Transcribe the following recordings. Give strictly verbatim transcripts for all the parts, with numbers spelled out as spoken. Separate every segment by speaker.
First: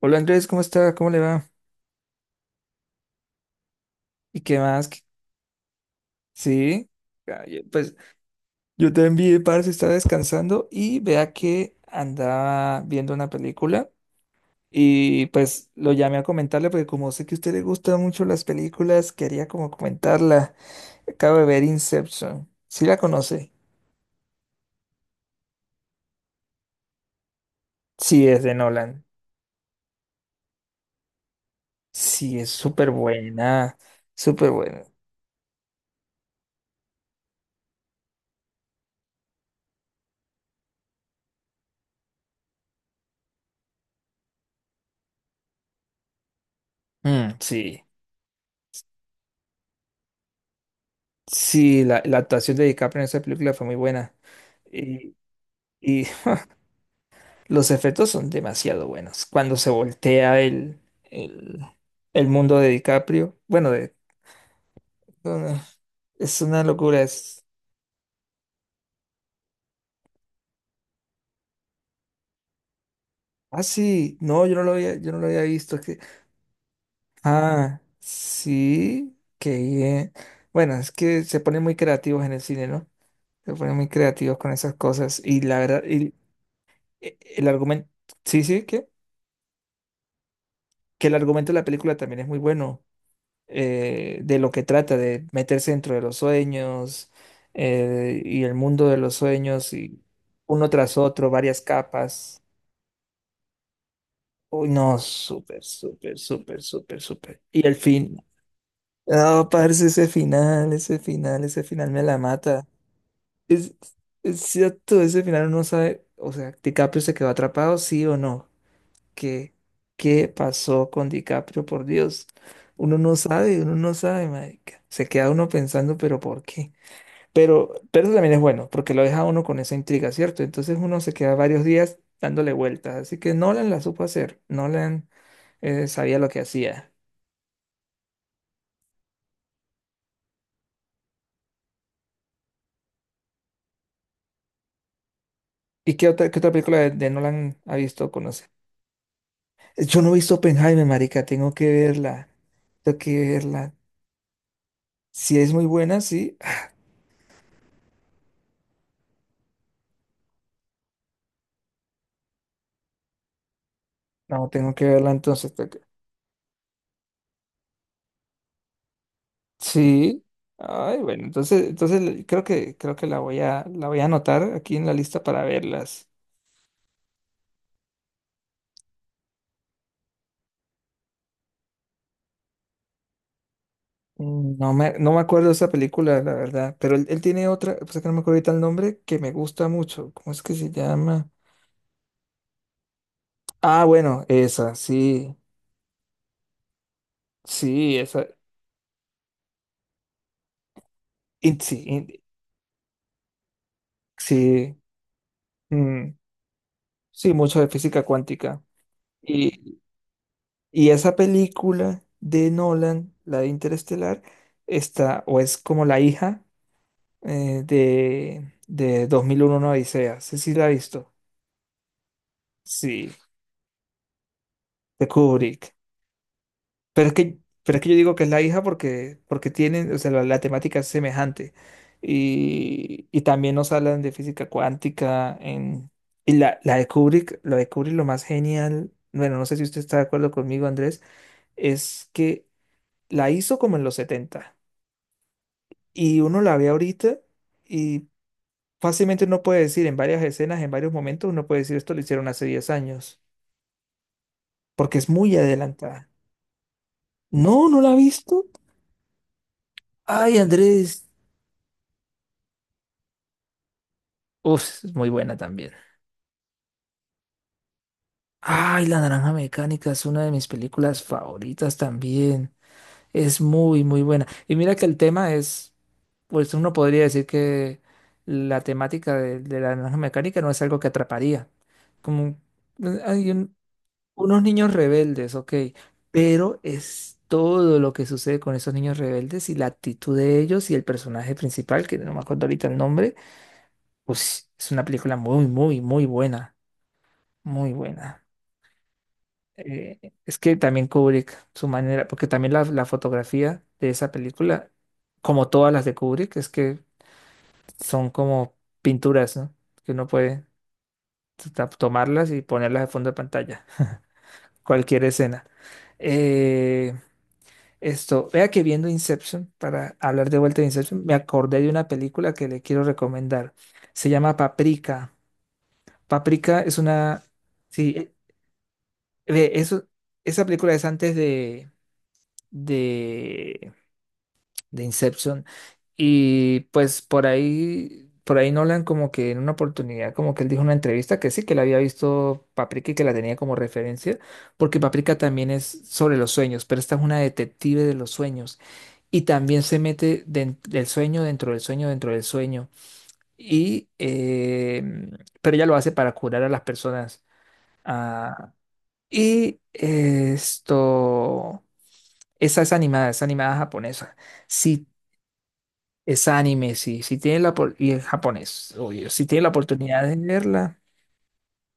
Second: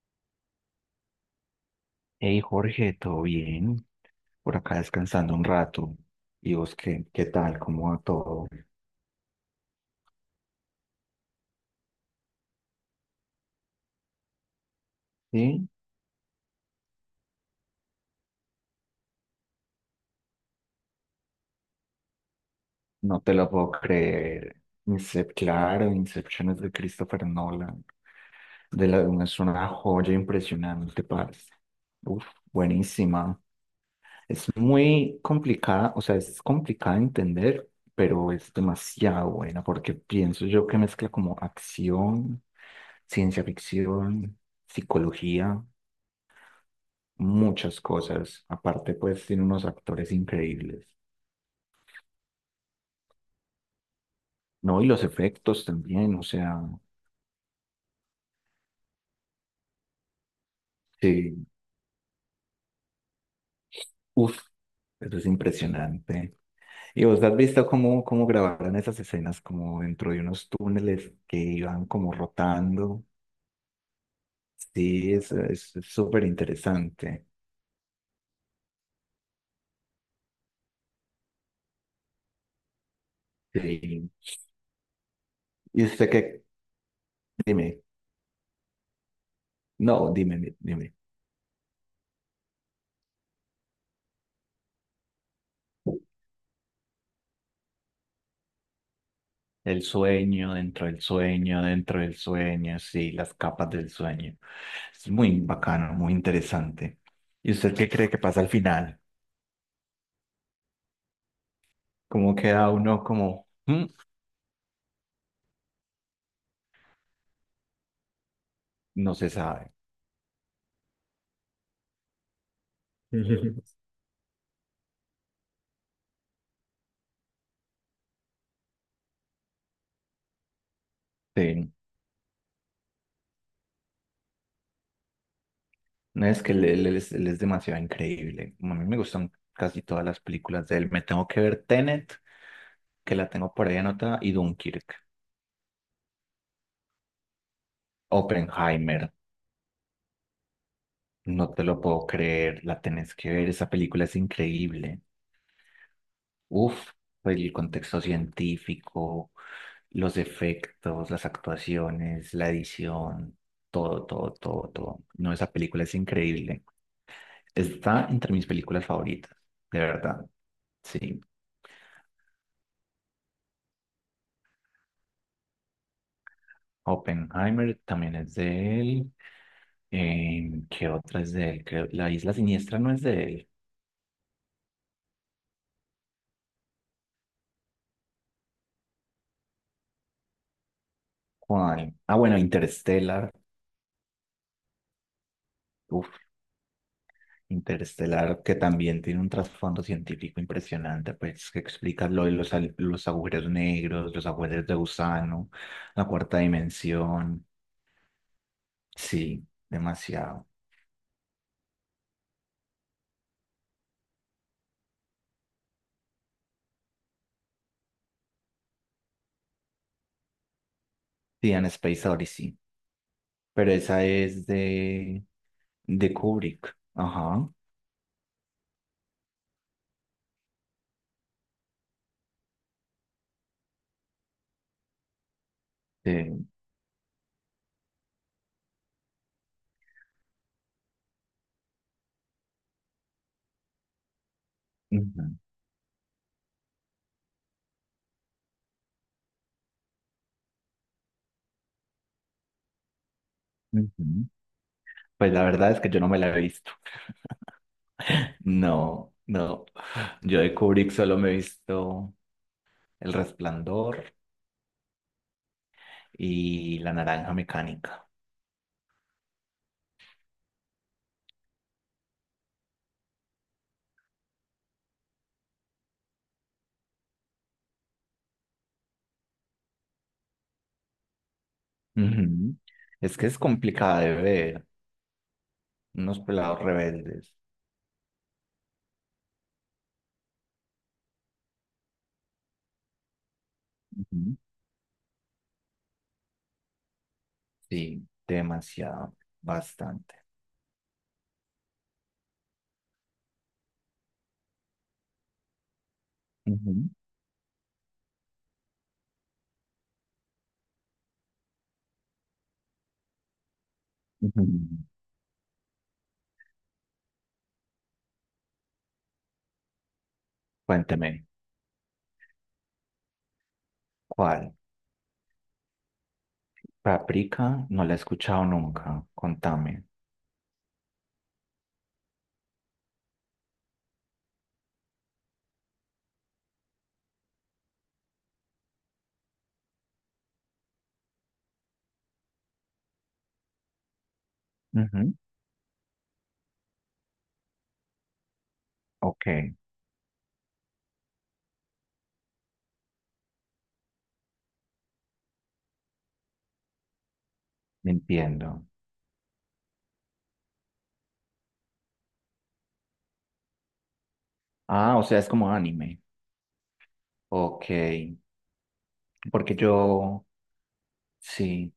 Speaker 1: Hola Andrés, ¿cómo está? ¿Cómo le va?
Speaker 2: Hey Jorge, ¿todo bien?
Speaker 1: ¿Y
Speaker 2: Por
Speaker 1: qué
Speaker 2: acá
Speaker 1: más? ¿Qué-
Speaker 2: descansando un rato. ¿Y vos
Speaker 1: Sí,
Speaker 2: qué, qué tal?
Speaker 1: ay,
Speaker 2: ¿Cómo
Speaker 1: pues
Speaker 2: va todo?
Speaker 1: yo te envié, parce, estaba descansando y vea que andaba viendo una película y
Speaker 2: Sí,
Speaker 1: pues lo llamé a comentarle porque como sé que a usted le gustan mucho las películas, quería como comentarla. Acabo de ver Inception. ¿Sí la
Speaker 2: no te lo
Speaker 1: conoce?
Speaker 2: puedo creer. Incep, claro, Inception es de Christopher Nolan.
Speaker 1: Sí, es de
Speaker 2: De la,
Speaker 1: Nolan.
Speaker 2: es una joya impresionante, parce. Uf,
Speaker 1: Sí, es súper
Speaker 2: buenísima.
Speaker 1: buena,
Speaker 2: Es
Speaker 1: súper buena.
Speaker 2: muy complicada, o sea, es complicada de entender, pero es demasiado buena porque pienso yo que mezcla como acción, ciencia ficción, psicología.
Speaker 1: Mm,
Speaker 2: Muchas
Speaker 1: sí,
Speaker 2: cosas. Aparte, pues tiene unos actores increíbles,
Speaker 1: sí, la, la actuación de DiCaprio en esa película fue muy buena.
Speaker 2: ¿no? Y los
Speaker 1: Y,
Speaker 2: efectos
Speaker 1: y
Speaker 2: también, o sea,
Speaker 1: los efectos son demasiado buenos. Cuando se voltea el,
Speaker 2: sí,
Speaker 1: el, el mundo de DiCaprio, bueno, de,
Speaker 2: uff, eso es
Speaker 1: no, no,
Speaker 2: impresionante.
Speaker 1: es una locura.
Speaker 2: ¿Y vos has
Speaker 1: Es,
Speaker 2: visto cómo, cómo grabaron esas escenas como dentro de unos túneles que iban como rotando?
Speaker 1: ah, sí, no, yo no lo había, yo
Speaker 2: Sí,
Speaker 1: no lo
Speaker 2: es
Speaker 1: había
Speaker 2: es
Speaker 1: visto. Es
Speaker 2: es
Speaker 1: que,
Speaker 2: súper interesante.
Speaker 1: ah, sí, que bien. Bueno, es que se ponen muy creativos en el cine, ¿no? Se ponen muy
Speaker 2: Sí.
Speaker 1: creativos con esas cosas. Y la verdad,
Speaker 2: ¿Y usted
Speaker 1: y,
Speaker 2: qué?
Speaker 1: e- el
Speaker 2: Dime.
Speaker 1: argumento, sí, sí, que,
Speaker 2: No, dime, dime.
Speaker 1: que el argumento de la película también es muy bueno. eh, de lo que trata, de meterse dentro de los sueños, eh, y el mundo de los sueños
Speaker 2: El
Speaker 1: y
Speaker 2: sueño,
Speaker 1: uno
Speaker 2: dentro
Speaker 1: tras
Speaker 2: del
Speaker 1: otro, varias
Speaker 2: sueño, dentro del
Speaker 1: capas.
Speaker 2: sueño, sí, las capas del sueño.
Speaker 1: Uy, no,
Speaker 2: Es muy
Speaker 1: súper,
Speaker 2: bacano, muy
Speaker 1: súper, súper,
Speaker 2: interesante.
Speaker 1: súper, súper.
Speaker 2: ¿Y
Speaker 1: Y el
Speaker 2: usted qué cree que
Speaker 1: fin.
Speaker 2: pasa al final?
Speaker 1: No, parce, ese final, ese final, ese final me la
Speaker 2: ¿Cómo
Speaker 1: mata.
Speaker 2: queda uno como,
Speaker 1: Es,
Speaker 2: "Mm",
Speaker 1: es cierto, ese final uno sabe, o sea, DiCaprio se quedó atrapado, sí o no.
Speaker 2: no se
Speaker 1: ¿Qué,
Speaker 2: sabe?
Speaker 1: qué pasó con DiCaprio, por Dios? Uno no sabe, uno no sabe, marica. Se queda uno pensando, pero ¿por qué? Pero, pero eso también es bueno, porque lo deja a uno con esa intriga, ¿cierto? Entonces uno se queda varios
Speaker 2: Sí,
Speaker 1: días dándole vueltas. Así que Nolan la supo hacer. Nolan eh, sabía
Speaker 2: no
Speaker 1: lo que
Speaker 2: es que él,
Speaker 1: hacía.
Speaker 2: él- es, él es demasiado increíble. A mí me gustan casi todas las películas de él. Me tengo que ver Tenet, que la tengo por ahí anotada, y Dunkirk.
Speaker 1: ¿Y qué otra, qué otra película de, de Nolan ha visto o conoce?
Speaker 2: Oppenheimer,
Speaker 1: Eh, Yo no he visto Oppenheimer, marica.
Speaker 2: no
Speaker 1: Tengo
Speaker 2: te
Speaker 1: que
Speaker 2: lo puedo
Speaker 1: verla.
Speaker 2: creer, la
Speaker 1: Tengo
Speaker 2: tenés
Speaker 1: que
Speaker 2: que ver, esa
Speaker 1: verla.
Speaker 2: película es increíble.
Speaker 1: Si es muy buena, sí.
Speaker 2: Uf, pues, el contexto científico, los efectos, las actuaciones, la edición, todo, todo,
Speaker 1: No,
Speaker 2: todo,
Speaker 1: tengo que
Speaker 2: todo.
Speaker 1: verla
Speaker 2: No, esa
Speaker 1: entonces. tengo que-
Speaker 2: película es increíble. Está entre mis películas favoritas, de
Speaker 1: Sí.
Speaker 2: verdad.
Speaker 1: Ay,
Speaker 2: Sí.
Speaker 1: bueno, entonces, entonces creo que, creo que la voy a, la voy a anotar aquí en la lista para verlas.
Speaker 2: Oppenheimer también es de él. Eh, ¿qué otra es de él? Creo- La Isla Siniestra no es de él.
Speaker 1: Mm, No me, no me acuerdo de esa película, la verdad, pero él, él tiene otra, pues es que no me acuerdo ahorita el nombre, que me gusta mucho. ¿Cómo es que se llama?
Speaker 2: ¿Cuál? Ah, bueno, Interstellar.
Speaker 1: Ah, bueno, esa, sí,
Speaker 2: Uf,
Speaker 1: sí, esa,
Speaker 2: Interestelar, que también tiene un trasfondo científico impresionante, pues
Speaker 1: in-
Speaker 2: que
Speaker 1: sí,
Speaker 2: explica
Speaker 1: in-
Speaker 2: lo de los, al- los agujeros negros, los agujeros de
Speaker 1: sí,
Speaker 2: gusano, la
Speaker 1: mm,
Speaker 2: cuarta
Speaker 1: sí,
Speaker 2: dimensión.
Speaker 1: mucho de física cuántica.
Speaker 2: Sí,
Speaker 1: Y,
Speaker 2: demasiado.
Speaker 1: y esa película de Nolan, la de Interestelar, está, o es como la hija eh, de, de dos mil uno, una Odisea, sí, sí la he visto,
Speaker 2: Sí, en Space Odyssey.
Speaker 1: sí,
Speaker 2: Pero esa es
Speaker 1: de
Speaker 2: de,
Speaker 1: Kubrick.
Speaker 2: de Kubrick.
Speaker 1: Pero es que,
Speaker 2: Ajá.
Speaker 1: pero es que yo digo que es la hija porque, porque tienen, o sea, la, la temática es semejante. Y, y también nos hablan de física cuántica en, y
Speaker 2: Sí.
Speaker 1: la, la de Kubrick, lo de Kubrick lo más genial, bueno, no sé si usted está de acuerdo conmigo, Andrés, es que la hizo como en los setenta
Speaker 2: Ujú,
Speaker 1: y uno la ve ahorita y fácilmente uno puede decir en varias escenas, en varios momentos, uno puede decir esto lo hicieron hace diez años,
Speaker 2: ujú.
Speaker 1: porque es
Speaker 2: Pues
Speaker 1: muy
Speaker 2: la verdad es que yo no
Speaker 1: adelantada.
Speaker 2: me la he visto.
Speaker 1: No, no la ha visto.
Speaker 2: No, no.
Speaker 1: Ay,
Speaker 2: Yo de Kubrick
Speaker 1: Andrés.
Speaker 2: solo me he visto El Resplandor
Speaker 1: Uf, es muy buena también.
Speaker 2: y La Naranja Mecánica.
Speaker 1: Ay, La Naranja Mecánica es una de mis películas favoritas también. Es muy, muy buena. Y mira que el tema es, pues uno podría decir que la temática de, de La Naranja Mecánica no es algo que atraparía. Como
Speaker 2: Ujú.
Speaker 1: eh,
Speaker 2: Es que
Speaker 1: hay
Speaker 2: es
Speaker 1: un-
Speaker 2: complicada de
Speaker 1: unos
Speaker 2: ver,
Speaker 1: niños rebeldes, ok,
Speaker 2: unos
Speaker 1: pero
Speaker 2: pelados
Speaker 1: es
Speaker 2: rebeldes.
Speaker 1: todo lo que sucede con esos niños rebeldes y la actitud de ellos y el personaje principal, que no me acuerdo ahorita el nombre,
Speaker 2: Ujú.
Speaker 1: pues es una película muy, muy, muy buena. Muy
Speaker 2: Sí,
Speaker 1: buena.
Speaker 2: demasiado,
Speaker 1: Eh,
Speaker 2: bastante.
Speaker 1: es que también Kubrick, su manera, porque también la, la fotografía de esa película, como todas las de Kubrick, es que
Speaker 2: Ujú,
Speaker 1: son como pinturas, ¿no? Que uno puede ta- tomarlas y ponerlas de fondo de pantalla,
Speaker 2: ujú.
Speaker 1: cualquier escena. Eh, esto, vea que viendo Inception, para hablar de vuelta de Inception, me
Speaker 2: Cuénteme,
Speaker 1: acordé de una película que le quiero recomendar. Se llama
Speaker 2: ¿cuál?
Speaker 1: Paprika. Paprika es una...
Speaker 2: Paprika no la
Speaker 1: Sí,
Speaker 2: he
Speaker 1: eh,
Speaker 2: escuchado nunca,
Speaker 1: ve,
Speaker 2: contame.
Speaker 1: eso, esa película es antes de... de de Inception. Y pues por ahí, por ahí Nolan como que en una oportunidad, como que él dijo en una entrevista que sí, que la había visto Paprika y que la tenía como referencia, porque
Speaker 2: Ujú,
Speaker 1: Paprika también es sobre los sueños, pero esta es una detective de los sueños. Y
Speaker 2: ok,
Speaker 1: también se mete den- del sueño dentro del sueño dentro del sueño. Y, eh, pero ella lo hace para curar a las personas. Ah,
Speaker 2: entiendo.
Speaker 1: y esto, esa es animada, es animada japonesa. Si
Speaker 2: Ah, o sea, es como anime.
Speaker 1: es anime, sí. Si tienen la
Speaker 2: Ok,
Speaker 1: por- y es japonés, obvio. Si tienen la
Speaker 2: porque
Speaker 1: oportunidad de
Speaker 2: yo,
Speaker 1: verla,
Speaker 2: sí,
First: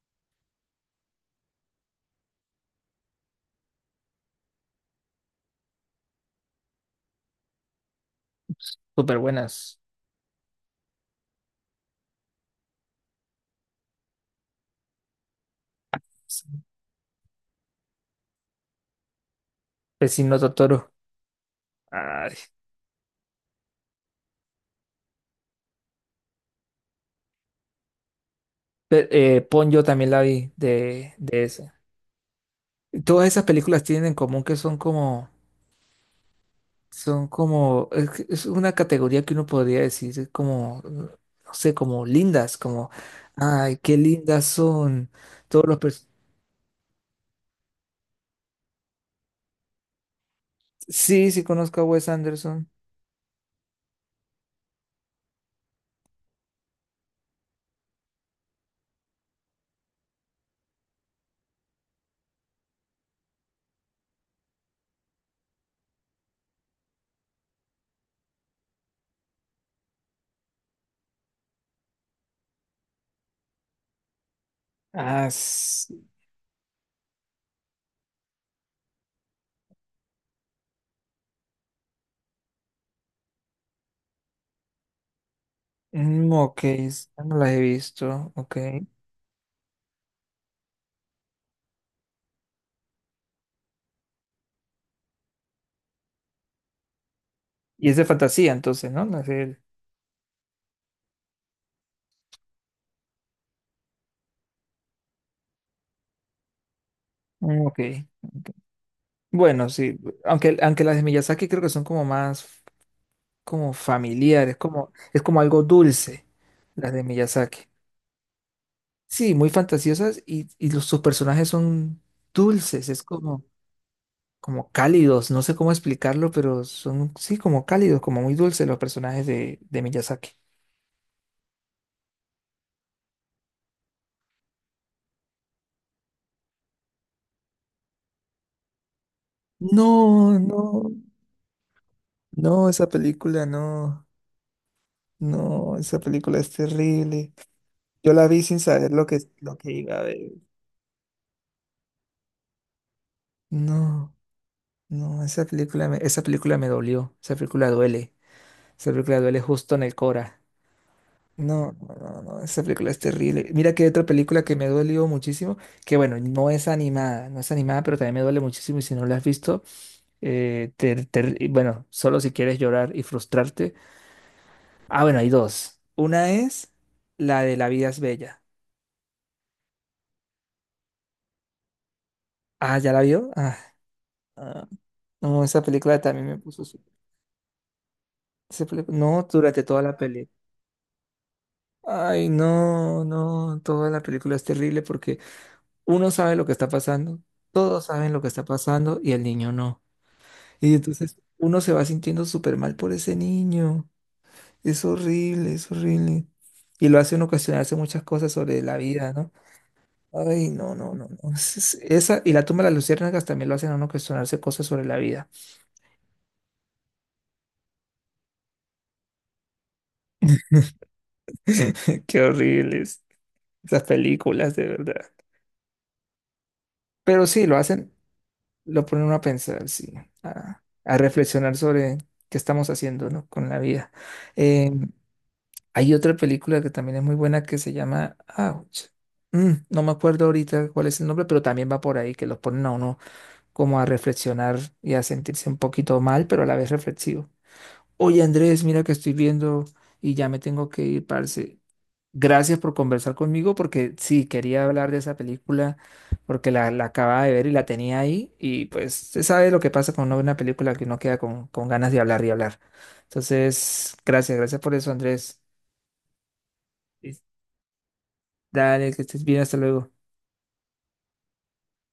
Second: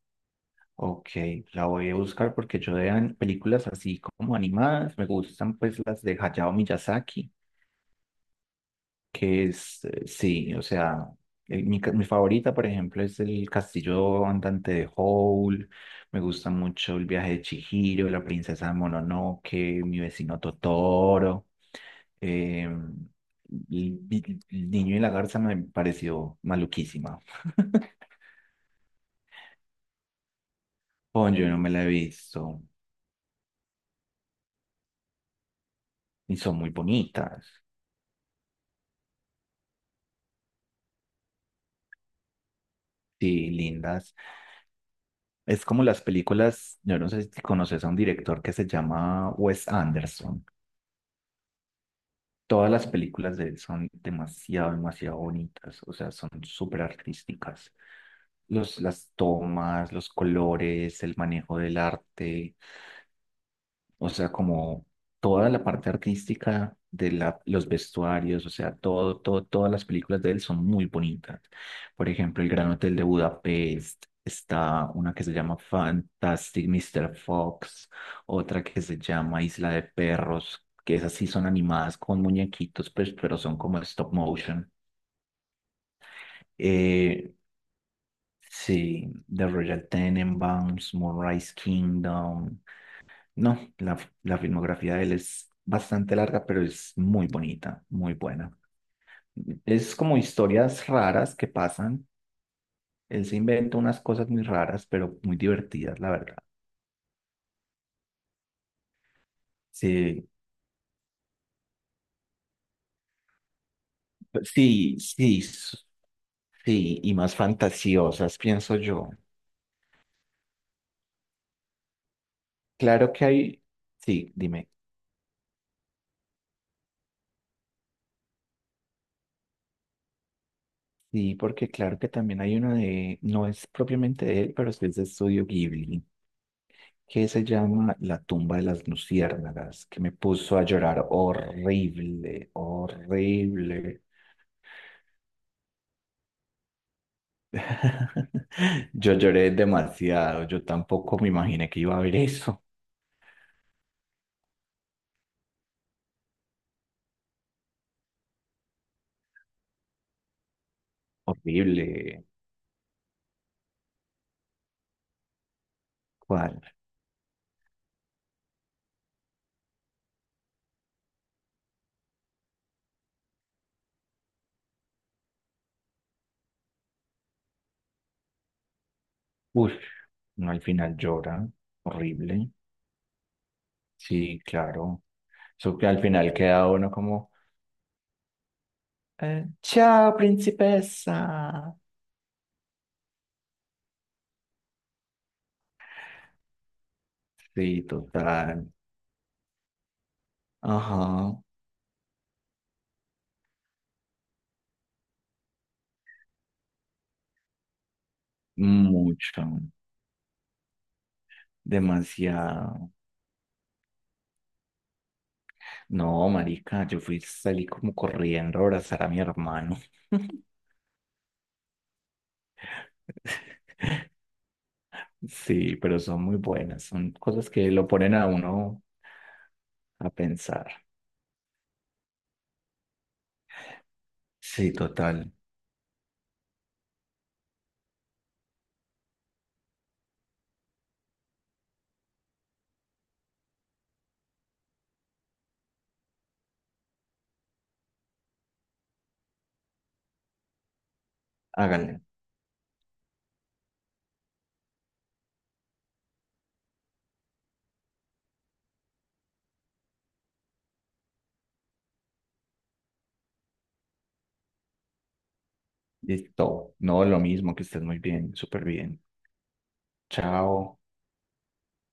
Speaker 2: ok, la voy a buscar porque yo de an- películas así como animadas, me gustan pues las de Hayao Miyazaki.
Speaker 1: súper
Speaker 2: Que
Speaker 1: buenas.
Speaker 2: es, eh, sí, o sea, el- mi, ca- mi favorita, por ejemplo, es el Castillo Andante de Howl, me gusta mucho el viaje de Chihiro, la princesa de Mononoke, mi
Speaker 1: Vecino
Speaker 2: vecino
Speaker 1: Totoro.
Speaker 2: Totoro,
Speaker 1: Ay.
Speaker 2: eh, el, el- el niño y la garza me pareció maluquísima.
Speaker 1: Pe- eh, Ponyo también la vi de,
Speaker 2: Pon,
Speaker 1: de
Speaker 2: yo no me
Speaker 1: esa.
Speaker 2: la he visto.
Speaker 1: Todas esas películas tienen en común que son como,
Speaker 2: Y son muy
Speaker 1: son
Speaker 2: bonitas.
Speaker 1: como, es, que es una categoría que uno podría decir es como, no sé, como lindas, como,
Speaker 2: Sí,
Speaker 1: ay, qué
Speaker 2: lindas.
Speaker 1: lindas son. Todos
Speaker 2: Es
Speaker 1: los
Speaker 2: como las
Speaker 1: pers-
Speaker 2: películas, yo no sé si conoces a un director que se llama Wes Anderson.
Speaker 1: Sí, sí conozco a Wes
Speaker 2: Todas
Speaker 1: Anderson.
Speaker 2: las películas de él son demasiado, demasiado bonitas, o sea, son súper artísticas. Los, las tomas, los colores, el manejo del arte, o sea, como toda la parte artística de la, los vestuarios, o sea, todo, todo, todas las películas de él son muy bonitas. Por ejemplo, El Gran Hotel de Budapest, está una que
Speaker 1: Ah,
Speaker 2: se llama
Speaker 1: s-
Speaker 2: Fantastic mister Fox, otra que se llama Isla de Perros, que esas sí son animadas con muñequitos, pues, pero son como stop motion.
Speaker 1: mm, ok, esa
Speaker 2: Eh,
Speaker 1: no las he visto, ok.
Speaker 2: sí, The Royal Tenenbaums, Moonrise Kingdom. No, la, la filmografía de él es bastante larga, pero es muy bonita,
Speaker 1: Y es de
Speaker 2: muy
Speaker 1: fantasía,
Speaker 2: buena.
Speaker 1: entonces, ¿no? No es el-
Speaker 2: Es como historias raras que pasan. Él se inventa unas cosas muy raras, pero muy divertidas, la verdad.
Speaker 1: mm, ok. Bueno, sí.
Speaker 2: Sí,
Speaker 1: Aunque, aunque las de Miyazaki creo que son como más como familiares, como,
Speaker 2: sí,
Speaker 1: es
Speaker 2: sí,
Speaker 1: como algo
Speaker 2: s-
Speaker 1: dulce, las
Speaker 2: sí,
Speaker 1: de
Speaker 2: y más
Speaker 1: Miyazaki.
Speaker 2: fantasiosas, pienso yo.
Speaker 1: Sí, muy fantasiosas y, y los, sus personajes son dulces, es
Speaker 2: Claro que
Speaker 1: como,
Speaker 2: hay, sí, dime.
Speaker 1: como cálidos, no sé cómo explicarlo, pero son, sí, como cálidos, como muy dulces los personajes de, de Miyazaki.
Speaker 2: Sí, porque claro que también hay uno de, no es propiamente de él, pero sí es de Estudio Ghibli. Que se llama La tumba de las luciérnagas, que me
Speaker 1: No,
Speaker 2: puso a
Speaker 1: no,
Speaker 2: llorar horrible,
Speaker 1: no, esa película
Speaker 2: horrible.
Speaker 1: no, no, esa película es terrible. Yo la vi sin saber lo
Speaker 2: Yo
Speaker 1: que,
Speaker 2: lloré
Speaker 1: lo que iba a ver.
Speaker 2: demasiado, yo tampoco me imaginé que iba a ver eso.
Speaker 1: No, no, esa película me, esa película me dolió. Esa película duele. Esa película duele justo en el Cora. No, no,
Speaker 2: Horrible.
Speaker 1: no, no, esa película es terrible. Mira que hay otra película que me dolió muchísimo, que bueno, no
Speaker 2: ¿Cuál?
Speaker 1: es animada, no es animada, pero también me duele muchísimo y si no la has visto, eh, te- te- y bueno, solo si quieres llorar y frustrarte. Ah, bueno, hay dos. Una es la de La vida es bella.
Speaker 2: Uf, no al final llora, horrible.
Speaker 1: Ah, ¿ya la vio? Ah,
Speaker 2: Sí,
Speaker 1: ah,
Speaker 2: claro.
Speaker 1: no, esa
Speaker 2: Eso que
Speaker 1: película
Speaker 2: al
Speaker 1: también
Speaker 2: final
Speaker 1: me puso.
Speaker 2: queda uno como,
Speaker 1: Se fle- No,
Speaker 2: eh,
Speaker 1: durante toda la
Speaker 2: chao,
Speaker 1: película.
Speaker 2: principesa.
Speaker 1: Ay, no, no, toda la película es terrible porque uno sabe lo que está pasando,
Speaker 2: Sí,
Speaker 1: todos saben lo que está
Speaker 2: total.
Speaker 1: pasando y el niño no. Y
Speaker 2: Ajá,
Speaker 1: entonces uno se va sintiendo súper mal por ese niño. Es horrible, es horrible. Y lo hace uno cuestionarse muchas cosas sobre la vida, ¿no?
Speaker 2: mucho,
Speaker 1: Ay, no, no, no, no. Es- es- Esa, y la tumba de las
Speaker 2: demasiado.
Speaker 1: luciérnagas también lo hacen a uno cuestionarse cosas sobre la vida.
Speaker 2: No, marica, yo fui, salí como corriendo a abrazar a mi hermano.
Speaker 1: Qué horribles esas películas, de verdad.
Speaker 2: Sí, pero son muy buenas, son
Speaker 1: Pero sí,
Speaker 2: cosas
Speaker 1: lo
Speaker 2: que lo
Speaker 1: hacen.
Speaker 2: ponen a uno
Speaker 1: Lo pone uno a pensar, sí,
Speaker 2: a
Speaker 1: a,
Speaker 2: pensar.
Speaker 1: a reflexionar sobre qué estamos haciendo, ¿no? con la vida. Eh,
Speaker 2: Sí, total,
Speaker 1: hay otra película que también es muy buena que se llama Ouch. Mm, no me acuerdo ahorita cuál es el nombre, pero también va por ahí, que los ponen a uno como a reflexionar y a sentirse un poquito mal, pero a la vez reflexivo. Oye, Andrés, mira que estoy viendo y ya me tengo que ir, parce.
Speaker 2: háganle.
Speaker 1: Gracias por conversar conmigo porque sí, quería hablar de esa película porque la, la acababa de ver y la tenía ahí y pues se sabe lo que pasa cuando uno ve una buena película que uno queda con, con, ganas de hablar y hablar. Entonces, gracias, gracias por eso, Andrés.
Speaker 2: Listo, no, lo mismo, que estés muy bien, súper
Speaker 1: Dale,
Speaker 2: bien.
Speaker 1: que estés bien, hasta luego.
Speaker 2: Chao.